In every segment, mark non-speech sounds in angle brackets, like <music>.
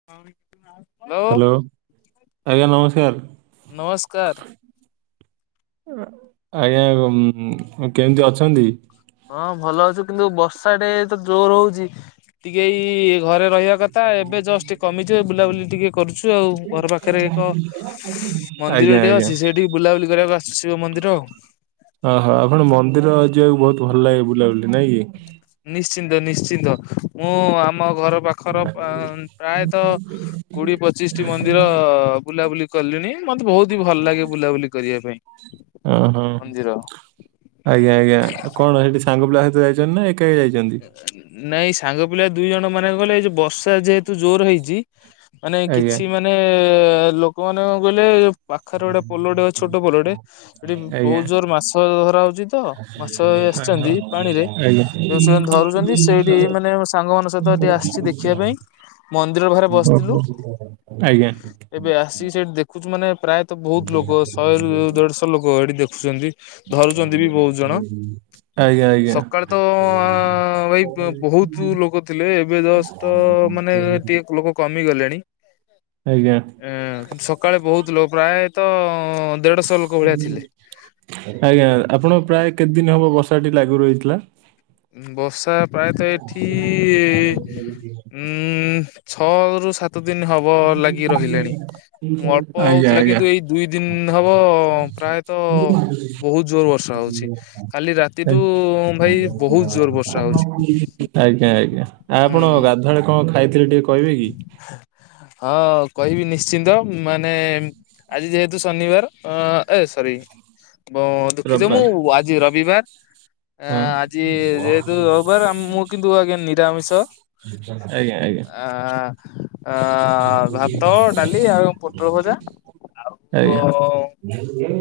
<unintelligible> Hello ଆଜ୍ଞା ନମସ୍କାର। ନମସ୍କାର ଆଜ୍ଞା କେମିତି ଅଛନ୍ତି? ହଁ ଭଲ ଅଛୁ କିନ୍ତୁ ବର୍ଷା ଟେ ତ ଜୋର ହଉଛି ଟିକେଏଇ ଘରେ ରହିବା କଥା ଏବେ ଜଷ୍ଟ କମିଛି ବୁଲାବୁଲି ଟିକେ କରୁଛୁ ଆଉ ଘର ପାଖରେ ଏକ ମନ୍ଦିର ଆଜ୍ଞା ଟିଏ ଆଜ୍ଞା ଅଛି ସେଇଠି ବୁଲାବୁଲି କରିବାକୁ ଆସିଚୁ ଶିବ ମନ୍ଦିର ଆଉ। ଓହୋ ଆପଣ ମନ୍ଦିର ଯିବାକୁ ବହୁତ ଭଲ ଲାଗେ ବୁଲାବୁଲି ନାଇଁ କି। ନିଶ୍ଚିନ୍ତ ନିଶ୍ଚିନ୍ତ ମୁଁ ଆମ ଘର ପାଖର ପ୍ରାୟତଃ କୋଡିଏ ପଚିଶଟି ମନ୍ଦିର ବୁଲାବୁଲି କଲିଣି ମତେ ବହୁତ ହି ଭଲ ଲାଗେ ବୁଲାବୁଲି କରିବା ପାଇଁ। ଓହୋ। ମନ୍ଦିର ଆଜ୍ଞା ଆଜ୍ଞା କଣ ସେଠି ସାଙ୍ଗ ପିଲା ସହିତ ଯାଇଛନ୍ତି ନା ଏକାକି ଯାଇଛନ୍ତି? ନାଇଁ ସାଙ୍ଗ ପିଲା ଦୁଇ ଜଣ ମାନେ କଣ କହିଲେ ଏଇ ଯଉ ବର୍ଷା ଯେହେତୁ ଜୋର ହେଇଛି ମାନେ ଆଜ୍ଞା କିଛି ମାନେ ଲୋକ ମାନେ କଣ କହିଲେ ପାଖରେ ଗୋଟେ ପୋଲଟେ ଛୋଟ ପୋଲଟେ ସେଠି ଆଜ୍ଞା ବହୁତ୍ ଜୋର ମାଛ ଧରା ହଉଛି ତ ମାଛ ଆସିଛନ୍ତି ପାଣିରେ ଆଜ୍ଞା ସେମାନେ ଧରୁଛନ୍ତି, ସେଇଠି ମାନେ ସାଙ୍ଗ ମାନଙ୍କ ସହିତ ଟିକେ ଆସିଛି ଦେଖିବା ପାଇଁ ମନ୍ଦିର ପାଖରେ ବସିଥିଲୁ, ଓହୋ ଆଜ୍ଞା ଏବେ ଆସିକି ସେଠି ଦେଖୁଛୁ ମାନେ ପ୍ରାୟ ତ ବହୁତ ଲୋକ ଶହେରୁ ଦେଢଶହ ଲୋକ ଏଠି ଦେଖୁଛନ୍ତି, ଧରୁଛନ୍ତି ବି ବହୁତ ଜଣ। ଆଜ୍ଞା ଆଜ୍ଞା। ସକାଳେ ତ ଭାଇ ବହୁତ ଲୋକ ଥିଲେ, ଏବେ ଜଷ୍ଟ ମାନେ ଟିକେ ଲୋକ କମିଗଲେଣି। ଆଜ୍ଞା। ଏ କିନ୍ତୁ ସକାଳେ ବହୁତ ଲୋକ ପ୍ରାୟତଃ ଦେଢଶହ ଲୋକ ଭଳିଆ ଥିଲେ। ଆଜ୍ଞା, ଆପଣ ପ୍ରାୟ କେତେ ଦିନ ହବ ବର୍ଷାଟି ଲାଗୁ ରହିଥିଲା? ବର୍ଷା ପ୍ରାୟତଃ ଏଠି ଉ ଉଁ ଛଅ ରୁ ସାତ ଦିନ ହବ ଲାଗି ରହିଲେଣି, ଅଳ୍ପ ଆଜ୍ଞା ହଉଥିଲା ଆଜ୍ଞା। କିନ୍ତୁ ଏଇ ଦୁଇ ଦିନ ହବ ପ୍ରାୟ ତ ବହୁତ ଜୋର ବର୍ଷା ହଉଛି, କାଲି ରାତିଠୁ ଭାଇ ବହୁତ ଜୋର ବର୍ଷା ହଉଛି। ଆଜ୍ଞା ଆଜ୍ଞା। ଆପଣ ହୁଁ ଗାଧୁଆ ବେଳେ କଣ ଖାଇଥିଲେ, ଟିକେ କହିବେ କି? ହଁ କହିବି ନିଶ୍ଚିନ୍ତ, ମାନେ ଆଜି ଯେହେତୁ ଶନିବାର, ଅ ଏ ସରି ବ ଦୁଃଖିତ, ରବିବାର ମୁଁ ଆଜି ରବିବାର। ଆ ହଁ ଆଜି ଯେହେତୁ ରବିବାର, ମୁଁ କିନ୍ତୁ ଆଜ୍ଞା ନିରାମିଷ। ଆଜ୍ଞା ଆଜ୍ଞା। ଆ ଆ ଭାତ ଡାଲି ଆଉ ପୋଟଳ ଭଜା ଓ, ଆଜ୍ଞା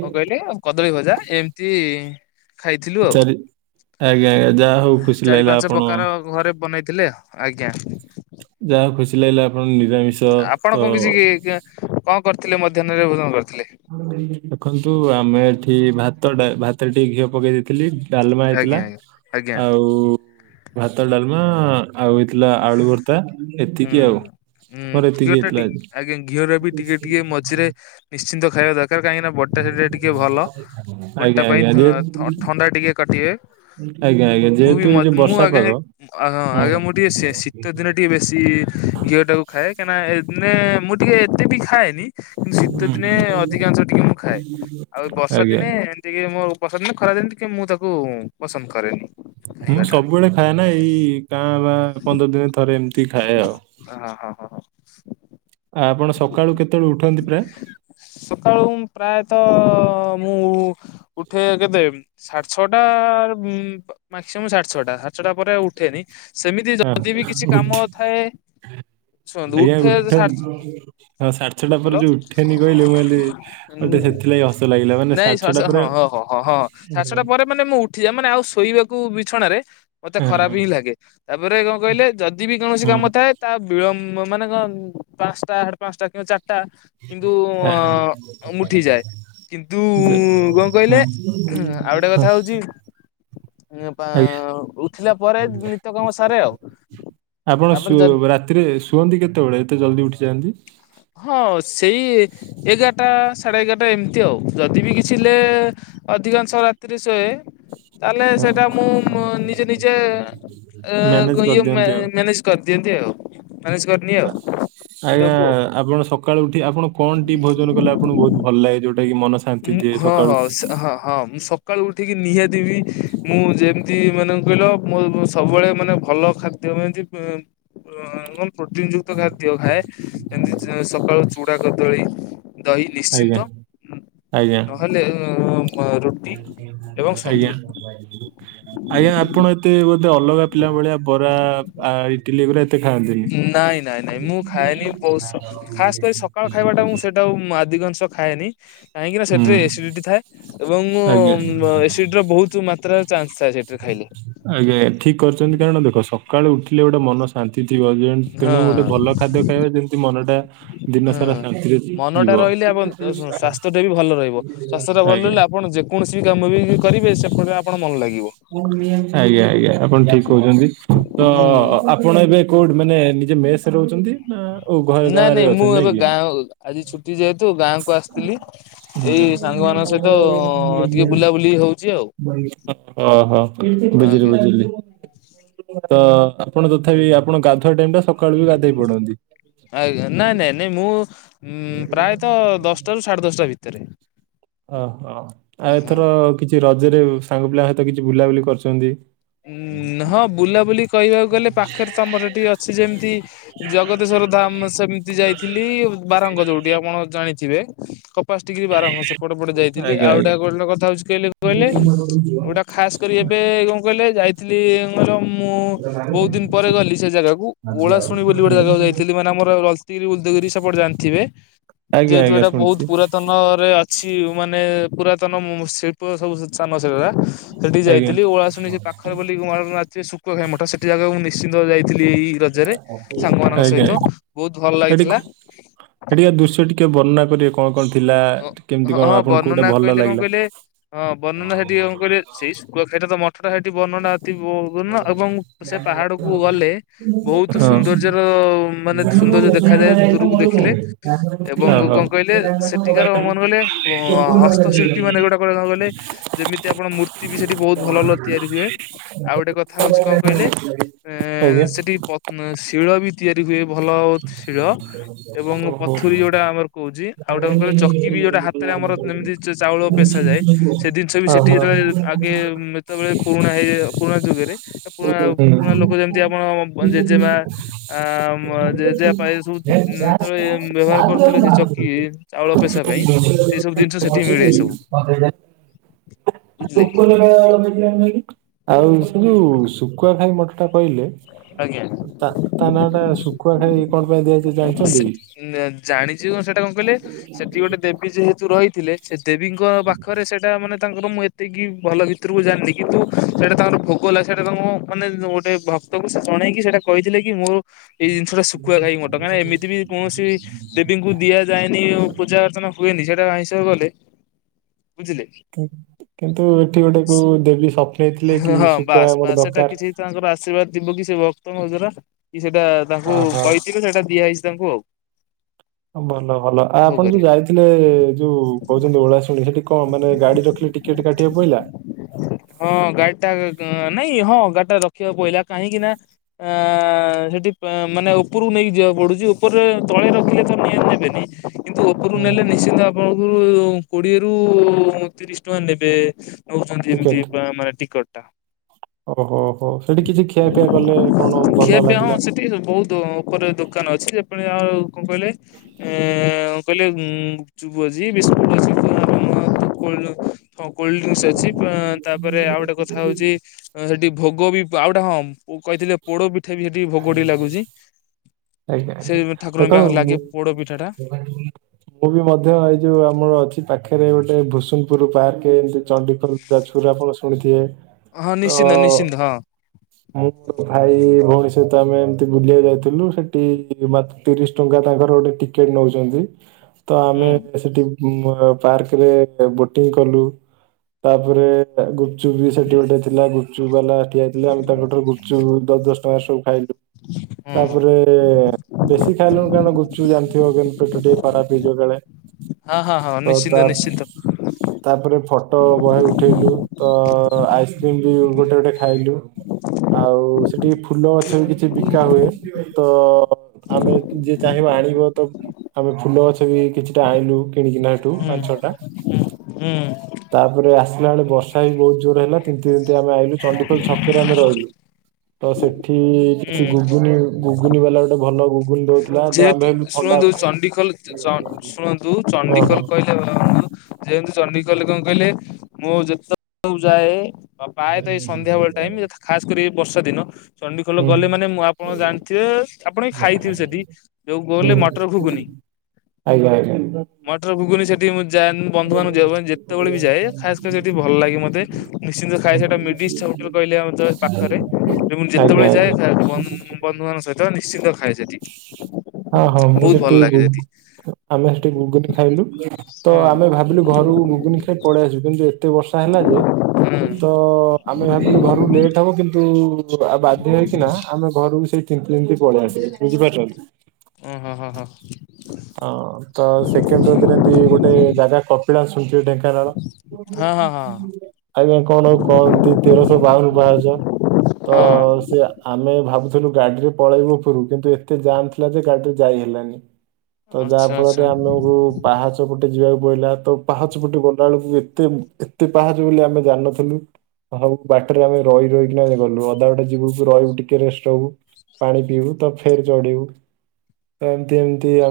କଣ କହିଲେ କଦଳୀ ଭଜା, ଏମିତି ଖାଇଥିଲୁ ଆଉ ଚାରି ଆଜ୍ଞା ଆଜ୍ଞା ଯାହା ହଉ ଖୁସି ଚାରି ଲାଗିଲା ପାଞ୍ଚ ଆପଣ ପ୍ରକାର ଘରେ ବନେଇଥିଲେ ଆଉ। ଆଜ୍ଞା। ଯାହାହଉ ଖୁସି ଲାଗିଲା, ଆପଣ ନିରାମିଷ ତ ଆପଣ କଣ କିଛି କଣ କରିଥିଲେ, ମଧ୍ୟାହ୍ନରେ ଭୋଜନ କରିଥିଲେ? ଦେଖନ୍ତୁ ଆମେ ଏଠି ଭାତ ଟା ଭାତରେ ଟିକେ ଘିଅ ପକେଇ ଦେଇଥିଲି। ଡାଲମା ହେଇଥିଲା ଆଜ୍ଞା ଆଜ୍ଞା ଆଜ୍ଞା ଆଉ ଭାତ ଡାଲମା ଆଉ ହେଇଥିଲା ଆଳୁ ଭର୍ ହୁଁ ହୁଁ ଏତିକି ଘିଅ ଟା ହେଇଥିଲା ଟି ଆଜି ଆଜ୍ଞା ଘିଅ ଟା ବି ଟିକେ ଟିକେ ମଝିରେ ନିଶ୍ଚିନ୍ତ ଖାଇବା କାହିଁକି ନା ବଡି ଟା ସେଟା ଟିକେ ଭଲ ବଡି ଆଜ୍ଞା ଟା ପାଇଁ ଆଜ୍ଞା ଯେ ଥଣ୍ଡା ଟିକେ କାଟିବେ। ଆଜ୍ଞା ଆଜ୍ଞା ମୁଁ ଯେହେତୁ ବି ଏଇ ମ ଯୋଉ ମୁଁ ବର୍ଷା ଆଜ୍ଞା ପାଗ ଆଜ୍ଞା ମୁଁ ଟିକେ ଶୀତ ଦିନ ଟିକେ ବେଶୀ ହ ସେଟାକୁ ଖାଏ କାହିଁକି ନା ଏନେ ମୁଁ ଟିକେ ଏତେ ବି ଖାଏନି। କିନ୍ତୁ ଶୀତ ହୁଁ ଦିନେ ଅଧିକାଂଶ ଟିକେ ମୁଁ ଖାଏ ଆଉ ବର୍ଷା ଆଜ୍ଞା ଦିନେ ଟିକେ ମୋ ପସନ୍ଦ ନାଁ, ଖରା ଦିନେ ଟିକେ ମୁଁ ତାକୁ ପସନ୍ଦ କରେନି। ମୁଁ ଖାଇବାଟା। ସବୁବେଳେ ଖାଏ ନା, ଏଇ କାଁ ଭାଁ ପନ୍ଦର ଦିନ ଥରେ ଏମତି ରୁଟି ଖାଏ ଆଉ। ଆଉ ହଁ ହଁ ହଁ ହଁ ଆପଣ ସକାଳୁ କେତେବେଳେ ଉଠନ୍ତି ପ୍ରାୟ? ସକାଳୁ ମୁଁ ପ୍ରାୟତଃ ମୁଁ ଉଠେ କେତେ ସାଢେ ଛଅଟା ଉଁ ମାକ୍ସିମମ୍ ସାଢେ ଛଅଟା ସାଢେ ଛଅ ଟା ପରେ ଆଉ ଉଠେନି। ସେମିତି ଯଦି ବି କିଛି ଉଠି କାମ ଥାଏ ଶୁଣନ୍ତୁ ଆଜ୍ଞା ଉଠେ ଉଠ ସାଢେ ଛ ହଁ ସାଢେ ଛଅଟା ପରେ ହାଲୋ ଯୋଉ ଉଠେନି କହିଲେ ମୁଁ କହିଲି ଗୋଟେ ଉଁ ସେଥିଲାଗି ହସ ଲାଗିଲା ମାନେ ନାଇଁ, ସାଢେ ଛଅଟା ସା-ସା ପରେ ହଁ ହଁ ହଁ ହଁ ସାଢେ ହଁ ଛଅଟା ପରେ ମାନେ ମୁଁ ଉ- ଉଠି ଯାଏ ମାନେ ଆଉ ଶୋଇବାକୁ ବିଛଣାରେ ମତେ ଖରାପ ହଁ ହିଁ ଲାଗେ। ତା ପରେ କଣ କହିଲେ ଯଦି ବି କୌଣସି ହଁ କାମ ଥାଏ ତା ବିଳମ୍ବ ମାନେ କଣ ପାଞ୍ଚଟା, ସାଢ଼େ ପାଞ୍ଚଟା କିମ୍ୱା ଚାରିଟା। କିନ୍ତୁ ଅ, ମୁଁ ଉଠିଯାଏ। ଏଁ। କିନ୍ତୁ କଣ କହିଲେ ଆଉ ଗୋଟେ କଥା ହଉଚି ଏ ବା ଆଜ୍ଞା ଉଠିଲା ପରେ ନିତ୍ୟ କାମ ସାରେ ଆଉ। ଆପଣ ତାପରେ ଶୁ ଯଦି ରାତିରେ ଶୁଅନ୍ତି କେତେବେଳେ ଏତେ ଜଲ୍ଦି ଉଠି ଯାଆନ୍ତି? ହଁ ସେଇ ଏଗାରଟା ସାଢେ ଏଗାରଟା ଏମିତି ଆଉ ଯଦି ବି କିଛି ଲେ ଅଧିକାଂଶ ରାତି ଶୋଏ ତାହେଲେ ସେଇଟା ମୁଁ ଉଁ ନିଜେ ନିଜେ ଏ ମ୍ୟାନେଜ ଇଏ ମେ କରିଦିଅନ୍ତି ଆଉ। ମାନେଜ କରିଦିଅନ୍ତି ଆଉ ମ୍ୟାନେଜ କ ଆଜ୍ଞା। ଆପଣ ସକାଳୁ ଉଠି ଆପଣ କଣ ଟିଏ ଭୋଜନ କଲେ ଆପଣଙ୍କୁ ବହୁତ ଭଲ ଲାଗେ। ଯୋଉଟା କିି ମନ- ଶାନ୍ତି ଉଁ ଦିଏ ହଁ ସକାଳୁ ହଁ ସ ହଁ ହଁ ସ ସକାଳୁ ଉଠିକି ନିହାତି ବିି ମୁଁ ଯେମିତି ମାନେ କହିଲ ମୋ ମୋ ସବୁବେଳେ ମାନେ ଭଲ ଖାଦ୍ୟ ଏମିତି ଏଁ ପ ଏବଂ ପ୍ରୋଟନ୍ ଯୁକ୍ତ ଖାଦ୍ୟ ଖାଏ। ଏମିତି ଚି ସକାଳୁ ଚୁଡା କଦଳୀ ଦହି ଆଜ୍ଞା ଆଜ୍ଞା। ହେଲେ ଅଁ ମ ଆଜ୍ଞା। ଆଜ୍ଞା ଆପଣ ଏତେ ବୋଧେ ଅଲଗା ପିଲା ଭଳିଆ ବରା ଆ ଇଟିଲି ଗୁରା ଏତେ ଖାଆନ୍ତିନି? ନାଇଁ ନାଇଁ ନାଇଁ ମୁଁ ଖାଏନି ବହୁତ ଖାସ୍ କରି ସକାଳ ଖାଇବାଟା ମୁଁ ସେଇଟାକୁ ଉଁ ଆଧିକଂଶ ଖାଏନି କାହିଁକିନା ହୁଁ ସେଥିରେ ଏସିଡିଟି ଥାଏ। ଏବଂ ମୁଁ ଆଜ୍ଞା ଉଁ ଏସିଡି ର ବହୁତ ମାତ୍ର ଚାନ୍ସ ଥାଏ ସେଟରେ ଖାଇଲେ। ଆଜ୍ଞା ଆଜ୍ଞା ଠିକ୍ କରିଚନ୍ତି କାରଣ ଦେଖ ସକାଳେ ଉଠିଲେ ଗୋଟେ ମନ ଶାନ୍ତି ଥିବ। ଏ ଣ ହଁ ତେଣୁ ଗୋଟେ ଭଲ ଖାଦ୍ୟ ଖାଇବା ଯେମିତି ମନଟା ଦିନ ସାରା ହୁଁ ଶାନ୍ତିରେ ଯିବ ମନଟା ରହିଲେ ଆପ ଶୁଣ ସ୍ୱାସ୍ଥ୍ୟ ଟା ବି ଭଲ ରହିବ ସ୍ୱାସ୍ଥ୍ୟ ଟା ଭଲ ଆଜ୍ଞା। ରହିଲେ ଆପଣ ଯେ କୌଣସି ବି କାମ ବି କରିବେ ସେପଟରେ ଆପଣ ମନ ଲାଗିବ। ଆଜ୍ଞା ଆଜ୍ଞା ଆପଣ ଠିକ କହୁଚନ୍ତି। ତ ହୁଁ। ଆପଣ ଏବେ କୋଉଠି ମାନେ ନିଜ ମେସ୍ ରହୁଚନ୍ତି ନା ଓ ଘରେ ନାଇଁ ଗାଁରେ ନାଇଁ ମୁଁ ଅଛନ୍ତି ଏବେ କି? ଗାଁ ଆଜି ଛୁଟି ଯେହେତୁ ଗାଁ କୁ ଆସିଥିଲି। ହୁଁ ଏଇ ସାଙ୍ଗମାନଙ୍କ ସହିତ ଓଃହ। ଟିକେ ବୁଲାବୁଲି ହଉଛି ଆଉ ଓଃହ ବୁଝିଲି ଆଜ୍ଞା। ବୁଝି ଲି ତ ଆପଣ ତଥାପି ଆପଣ ଗାଧୁଆ ଟାଇମ ଟା ସକାଳୁ ବି ଗାଧେଇ ପଡନ୍ତି? ଆଜ୍ଞା ନାଇଁ ନାଇଁ ନାଇଁ ମୁଁ ଉଁ ପ୍ରାୟତଃ ଦଶଟାରୁ ସାଢେ ଦଶଟା ଭିତରେ। ଓହୋ ଆଉ ଏଥର କିଛି ରଜରେ ସାଙ୍ଗ ପିଲା ସହିତ କିଛି ବୁଲାବୁଲି କରିଚନ୍ତି? ଉଁ ହଁ ବୁଲାବୁଲି କହିବାକୁ ଗଲେ ପାଖରେ ତମର ଏଠି ଅଛି ଯେମିତି ଜଗତେଶ୍ଵର ଧାମ ସେମିତି ଯାଇଥିଲି। ବାରଙ୍ଗ ଯୋଉଠି ଆପଣ ଜାଣିଥିବେ? କପିଳାସ ଠିକି ବାରଙ୍ଗ ସେ ପଟେ ପଟ ଯାଇଥିଲି। ଆଜ୍ଞା ଆଉ ଆଜ୍ଞା ଗୋଟା ଗୋଟ୍ କଥା ହଉଚି କହିଲେ କହିଲେ? ଗୋଟା ଖାସ କରି ଏବେ କଣ କହିଲେ ଯାଇଥିଲି କହିଲ ମୁଁ ବହୁତ ଦିନ ପରେ ଗଲି ସେ ଜାଗାକୁ। ଓଳାଶୁଣି ବୋଲି ଗୋଟେ ଜାଗାକୁ ଯାଇଥିଲି ମାନେ ଆମର ଲଳିତଗିରି ଉଦୟଗିରି ସେପଟେ ଯାନ୍ ଥିବେ ଆଜ୍ଞା ଯେହେତୁ ଆଜ୍ଞା ଏଇଟା ବହୁତ ଶୁଣିଛି ପୁରାତନ ନରେ ଅଛି ମାନେ ପୁରାତନ ଉଁ ଶିଳ୍ପ ସବୁ ସ୍ଥାନ ସେଗୁରା। ସେଠିକି ଆଜ୍ଞା। ଯାଇଥିଲି ଓଳାଶୁଣି ସେଇ ପାଖରେ ବୋଲି <unintelligible> ଶୁକୁଆଖାଇ ମଠ ସେଠି ଜାଗା ମୁଁ ନିଶ୍ଚିନ୍ତ ଯାଇଥିଲି। ଏଇ ରଜରେ ଆଜ୍ଞା ସାଙ୍ଗମାନଙ୍କ ଆଜ୍ଞା ସହିତ ବହୁତ ଭଲ ଲାଗିଥିଲା। ହେଠିକାର ଦୃଶ୍ୟ ଟିକେ ବର୍ଣ୍ଣନା କରିବେ କଣ କଣ ଥିଲା। କେମିତି ହଁ କଣ ଆପଣଙ୍କୁ ବର୍ଣ୍ଣନା କୋଉଟା ଭଲ କହିଲେ କଣ ଲାଗିଲା। କହିଲେ ହଁ ବର୍ଣ୍ଣନା ସେଠି କଣ କରିଲେ ସେଇ <unintelligible> ମଠଟା ସେଠି ବର୍ଣ୍ଣନା <unintelligible> ସେ ପାହାଡକୁ ଗଲେ ବହୁତ ସୌନ୍ଦର୍ଯ୍ୟର ମାନେ ଓହୋ। ସୌନ୍ଦର୍ଯ୍ୟ ଦେଖାଦିଏ ଦୂରକୁ ଦେଖିଲେ। ଏବଂ କଣ କହିଲେ ସେ କୃତିକାର ମନେ ଗଲେ ହସ୍ତଶିଳ୍ପୀ ମାନେ ଯୋଉଟା କଣ କହିଲେ ଯେମିତି ଆପଣ ମୂର୍ତ୍ତି ବି ସେଠି ବହୁତ ଭଲ ଭଲ ତିଆରି ହୁଏ। ଆଉ ଗୋଟେ କଥା ହଉଛି କଣ କହିଲେ, ଏ ଆଜ୍ଞା ସେଠି ପ ଶିଳ ବି ତିଆରି ହୁଏ ଭଲ ଶିଳ। ଏବଂ ଓହୋ। ପଥୁରୀ ଯୋଉଟା ଆମର କହୁଚି ଆଉ ଗୋଟା କୁ ଚକି ବି ଯୋଉଟା ହାତରେ ଆମର ଯେମିତି ଚାଉଳ ପେଶାଯାଏ। ସେ ଜିନିଷ ବି ସେଠି ଓହୋ। ଯେତେବେଳେ ଆଗେ ଯେତେବେଳେ ପୁରୁଣା ହେଇ ପୁରୁଣା ଯୁଗରେ ପୁରୁଣା ପୁରୁଣା ଲୋକ ଯେମିତି ହୁଁ। ଆପଣ ଜେଜେମା ଆ ଜେଜେବାପା ଏଇୟା ସବୁ ଯେତେବେଳେ ବ୍ୟବହାର କରୁଥିଲୁ ସେ ଚକି ଚାଉଳ ପେସା ପାଇଁ, ସେଇ ସବୁ ଜିନିଷ ସେଠି ମିଳେ ସବୁ। ବୁଝିଲେ <unintelligible> ଆଉ ଯୋଉ ଶୁଖୁଆ ଖାଇ ମଠଟା କହିଲେ ଆଜ୍ଞା। ତା ତା ନାଁ ଟା ଶୁଖୁଆ ଖାଇ କଣ ପାଇଁ ଦିଆଯାଇଛି ଜାଣିଛନ୍ତି? ଜାଣିଚି କ ସେଟା କଣ କହିଲେ ସେଠି ଗୋଟେ ଦେବୀ ଯେହେତୁ ରହିଥିଲେ ସେ ଦେବୀଙ୍କ ପାଖରେ ସେଇଟା ମାନେ ତାଙ୍କର ମୁଁ ଏତିକି ଭଲ ଭିତରକୁ ଜାଣିନି। କିନ୍ତୁ ସେଇଟା ତାଙ୍କର ଭୋଗ ଲାଗେ। ସେଇଟା ତାଙ୍କ ମାନେ ଗୋଟେ ଭ ଭକ୍ତାଟ ସେ ଜଣେଇକି ସେଇଟା କହିଥିଲେ କି ମୋର ଏଇ ଜିନିଷ ଟା ଶୁକୁଆ ଖାଇ ମଠ। କାହିଁକି ଏମିତି ବି କୌଣସି ଦେବୀଙ୍କୁ ଦିଆଯାଏନି ପୂଜା ଅର୍ଚ୍ଚନା ହୁଏନି ସେଟା ଆଇଁଷ ଗଲେ, ବୁଝିଲେ। କିନ୍ତୁ ଏଠି ଗୋଟେ କୋଉ ଦେବୀ ସ୍ୱପ୍ନେଇ ଥିଲେକି ହଁ ଶୁଖୁଆ ବାସ୍ ବାସ୍ ଆମର ସେଟା ଦରକାର। କିଛି ତାଙ୍କର ଆଶୀର୍ବାଦ ଯିବ କି ସେ ଭକ୍ତଙ୍କ ଦ୍ୱାରା କି ସେଇଟା ତାଙ୍କୁ ଓହୋ। କହିଥିବେ ଯେ ସେଇଟା ଦିଆହେଇଛି ତାଙ୍କୁ ଆଉ। ଭଲ ଭଲ। ଆ ଆପଣ ଭୋଗରେ। ଯୋଉ ଯାଇଥିଲେ ଯୋଉ କହୁଛନ୍ତି ଓଳାଶୁଣି ସେଠି କଣ ମାନେ ଗାଡି ରଖିଲେ ଟି ଟିକେଟ କାଟିବାକୁ ପଇଲା? ହଁ ଗାଡିଟା ନାଇଁ ହଁ ଗାଡି ଟା ରଖିବାକୁ ପଇଲା। କାହିଁକି ନା ଆଁ ସେଠି ମାନେ ଉପରକୁ ନେଇକି ଯିବାକୁ ପଡୁଚି। ଉପରରେ ତଳେ ରଖିଲେ ତ ନିଆ ନେବେନି। କିନ୍ତୁ ଉପରକୁ ହୁଁ ନେଲେ ନିଶ୍ଚିନ୍ତ ଆପଣଙ୍କୁ କୋଡିଏରୁ ତିରିଶ ଟଙ୍କା ନେବେ। ନଉଛନ୍ତି ଏମତି ଟିକେଟ ମାନେ ଟିକଟ ଟା। ଓହୋ ହୋ ସେଠି କିଛି ଖିଆପିଆ କଲେ କଣ ଖିଆ ଭଲ ପିଆ ହଁ ଲାଗିଲା? ସେଠି ବହୁତ ଉପରେ ଦୋକାନ ଅଛି। ଯେପରି ଆଉ କଣ କହିଲେ ଏ କହିଲେ ଗୁପଚୁପ ଅଛି, ବିସ୍କୁଟ ଅଛି। <unintelligible> ହଁ କୋଲଡ୍ରିଙ୍କସ୍ ଅଛି। ତାପରେ ଆଉ ଗୋଟେ କଥା ହଉଛି ସେଠି ଭୋଗ ବି ଆଉ ଗଟେ ହଁ ଓ କହିଥିଲେ ପୋଡ ପିଠା ବି ସେଠି ଭୋଗ ଟିକେ ଲାଗୁଚି। ଆଜ୍ଞା ସେ ଆଜ୍ଞା ଠାକୁରଙ୍କ ପାଖରେ ଦେଖନ୍ତୁ ଲାଗେ ପୋଡ ପିଠା ଟା। ମୁଁ ବି ମଧ୍ୟ ଏଇ ଯୋଉ ଆମର ଅଛି ପାଖରେ ଗୋଟେ ଭୁସୁନପୁର ପାର୍କ ଏମିତି ଚଣ୍ଡିଖୋଲ ଯାଜପୁର ଆପଣ ଶୁଣିଥିବେ। ହଁ ତ ନିଶ୍ଚିନ୍ତ ନିଶ୍ଚିନ୍ତ ହଁ। ଭାଇ ଭଉଣୀ ସହିତ ଆମେ ଏମତି ବୁଲିବାକୁ ଯାଇଥିଲୁ ସେଠି ମ ତିରିଶ ଟଙ୍କା ତାଙ୍କର ଗୋଟେ ଟିକେଟ ନେଉଛନ୍ତି, ତ ହୁଁ ଆମେ ସେଠି ପାର୍କରେ ବୋଟିଂ କଲୁ। ତାପରେ ଗୁପଚୁପ ବି ସେଠି ଗୋଟେ ଥିଲା। ଗୁପଚୁପ ବାଲା ଠିଆ ହେଇଥିଲା। ତାର ଗୋଟେ ଗୁପଚୁପ ଦଶ ଦ ଟଙ୍କା ରେ ସବୁ ଖାଇଲୁ। <inaudible> ତାପରେ ବେଶୀ ଖାଇଲୁନି। କାରଣ ଗୁପଚୁପ୍ ଜାଣିଥିବ ପେଟ ଟିକେ ଖରାପ ହେଇଯିବ କାଳେ। ହଁ ହଁ ହଁ ତ ତା ନିଶ୍ଚିନ୍ତ ନିଶ୍ଚିନ୍ତ। ତାପରେ ଫଟୋ ବହେ ଉଠେଇଲୁ। ତ ଆଇସ୍କ୍ରିମ୍ ବି ଗୋଟେ ଗୋଟେ ଖାଇଲୁ। ଆଉ ସେଠିକି ଫୁଲ ଗଛ ବି କିଛି ବିକା ହୁଏ। ତ ଆମେ ଯିଏ ଚାହିଁବା ଆଣିବ। ତ ଆମେ ଫୁଲ ଗଛ ବି କିଛିଟା ଆଣିଲୁ କିଣିକିନା। ସେଠୁ ପାଞ୍ଚ ଛଅଟା। ଉମ୍ ତାପରେ ଆସିଲା ବେଳେ ବର୍ଷା ବି ବହୁତ ଜୋର ହେଲା। <inaudible> ଆମେ ଆଇଲୁ ଚଣ୍ଡିଖୋଲ ଛକରେ ଆମେ ରହିଲୁ। ତ ସେଠି ହୁଁ କିଛି ଘୁଗୁନି ଗୁଗୁନି ବାଲା ଗୋଟେ ଭଲ ଗୁଗୁନ ଦଉ ଯେହେତୁ ଶୁଣନ୍ତୁ ଚଣ୍ଡିଖୋଲ ସ ସ୍ ଶୁଣନ୍ତୁ ହଁ ହଁ ଚଣ୍ଡିଖୋଲ କହିଲେ ଯେ ମୁ ଯେହେତୁ ଚଣ୍ଡିଖୋଲ ରେ କଣ କହିଲେ? ମୁଁ ଯେତେ ସବୁ ଯାଏ ଆଉ ହୁଁ ପ୍ରାୟତଃ ଏଇ ସନ୍ଧ୍ୟାବେଳେ ଟାଇମ। ଯେହେତୁ ଖାସ୍ କରି ଏଇ ବର୍ଷା ଦିନ। ଚଣ୍ଡିଖୋଲ ଗଲେ ମାନେ ମୁଁ ଆପଣ ଜାଣିଥିବେ! ଆପଣ ବି ଖାଇଥିବେ ସେଠି? ଯୋଉ କହିଲେ ହୁଁ, ମଟର ଘୁଗୁନି ଆଜ୍ଞା ଆଜ୍ଞା। ମଟର ଭୁଗୁନି ସେଠି ମୁଁ ଯାଏ, ବନ୍ଧୁ ମାନଙ୍କୁ <inaudible> ଯେତେବେଳେ ବି ଯାଏ। ଖାସ୍ କରି ସେଠି ଭଲ ଲାଗେ ମୋତେ? ନିଶ୍ଚିନ୍ତ ହୁଁ ଖାଇଏ ହୁଁ ସେଇଟା <inaudible> କହିଲେ ଆମ ପାଖରେ <unintelligible> ଆଜ୍ଞା ଯାଏ ଆଜ୍ଞା ଖାଏ ବଂ ବନ୍ଧୁ ମାନଙ୍କ ସହିତ ନିଶ୍ଚିନ୍ତ ଖାଏ ସେଠି। ହଁ ହଁ। ମୁଁ ବହୁତ ଭଲ ସେଠି ଲାଗେ ଆମେ ସେଠି ଘୁଗୁନୀ ଖାଇଲୁ। ତ ହଁ। ଆମେ ଭା ମୁଁ କହିଲି ଘରୁକୁ ଗୁଗୁନି ଖାଇ ପଳେଇ ଆସିବୁ କିନ୍ତୁ ଏ ଏତେ ବର୍ଷା ହେଲା ଯେ? ହୁଁ ତ ଆମେ ଭାବିଲୁ ଘରୁ ଲେଟି ହବ କିନ୍ତୁ ଆଉ ବାଧ୍ୟ ହେଇକିନା, ଆମେ ଘରକୁ ସେଇ ତିନ୍ତି ତିନ୍ତି ପଳେଇ ଆସିଲୁ ବୁଝିପାରୁଛନ୍ତି! ଓଃହ ହଁ ହଁ ହଁ। ହଁ, ତ ସେକେଣ୍ଡ ରେ ଯେମତି ଗୋଟେ <inaudible> ଜାଗା କପିଳାସ ଶୁଣିୁିଥିବେ ହଁ ହଁ ହଁ ହଁ ଢେଙ୍କାନାଳ? ଆଜ୍ଞା କଣ ଆଉ କହନ୍ତି ତେରଶ ବାଉନ ପାହାଚ? ତ ହଁ ସେ ଆମେ ଭାବୁଥିଲୁ ଗାଡିରେ ପଳେଇବୁ ଉପରକୁ କିନ୍ତୁ ଏତେ ଯାମ୍ ଥିଲା <inaudible> ଗାଡିରେ ଯାଇ ହେଲାନି। ତ ଆଚ୍ଛା ଯାହା ଆଚ୍ଛା ଫଳରେ ଆମକୁ ପାହାଚ ପଟେ ଯିବାକୁ ପଇଲା। ତ ପାହାଚ ପଟେ ଗଲାବେଳକୁ ଏତେ ଏତେ ପାହାଚ ବୋଲି ଆମେ ଜାଣିନଥିଲୁ। ହଉ ବାଟରେ ଆମେ ରହି ରହିକିନା ଆମେ ଗଲୁ। ଅଧା ବାଟ ଯିବୁ ରହିବୁ ଟିକେ ରେଷ୍ଟ୍ ନବୁ। ପାଣି ପିଇବୁ ତ ଫେର ଚଢିବୁ। ତ ଏମତି ଏମିତି ଆ ଆ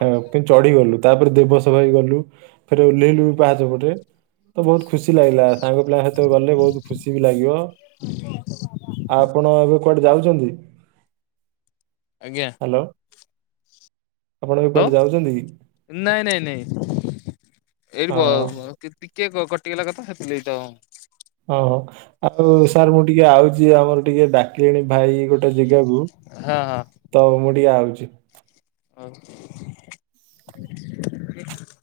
ଟିକେ ଚଢିଗଲୁ। ତାପରେ ଦେବସ ରହିଗଲୁ। ଫେରେ ଓହ୍ଲେଇଲୁ ବି ପାହାଚ ପଟେ। ତ ବହୁତ ଖୁସି ଲାଗିଲା। ସାଙ୍ଗ ପିଲାଙ୍କ ସହିତ ବି ଗଲେ ବହୁତ ଖୁସି ବି ଲାଗିବ। ଆଉ ଆପଣ ଏବେ କୁଆଡେ ଯାଉଛନ୍ତି? ଆଜ୍ଞା। ହାଲୋ। ଯାଉଛନ୍ତି କି? ହାଲୋ। ନାଇଁ ନାଇଁ ନାଇଁ ଏଠି ବ ଅ ଟିକେ କଟିଗଲା କଥା ସେଥି ଲାଗି ତ ଓଃହୋ! ଆଉ ସାର୍ ମୁଁ ଟିକେ ଆଉଛି ଆମର ଟିକେ ଡାକିଲେଣି ଭାଇ। ଗୋଟେ ଜେଗାକୁ, ହଁ ତ ମୁଁ ଟିକେ ଆଉଛି। ହଉ।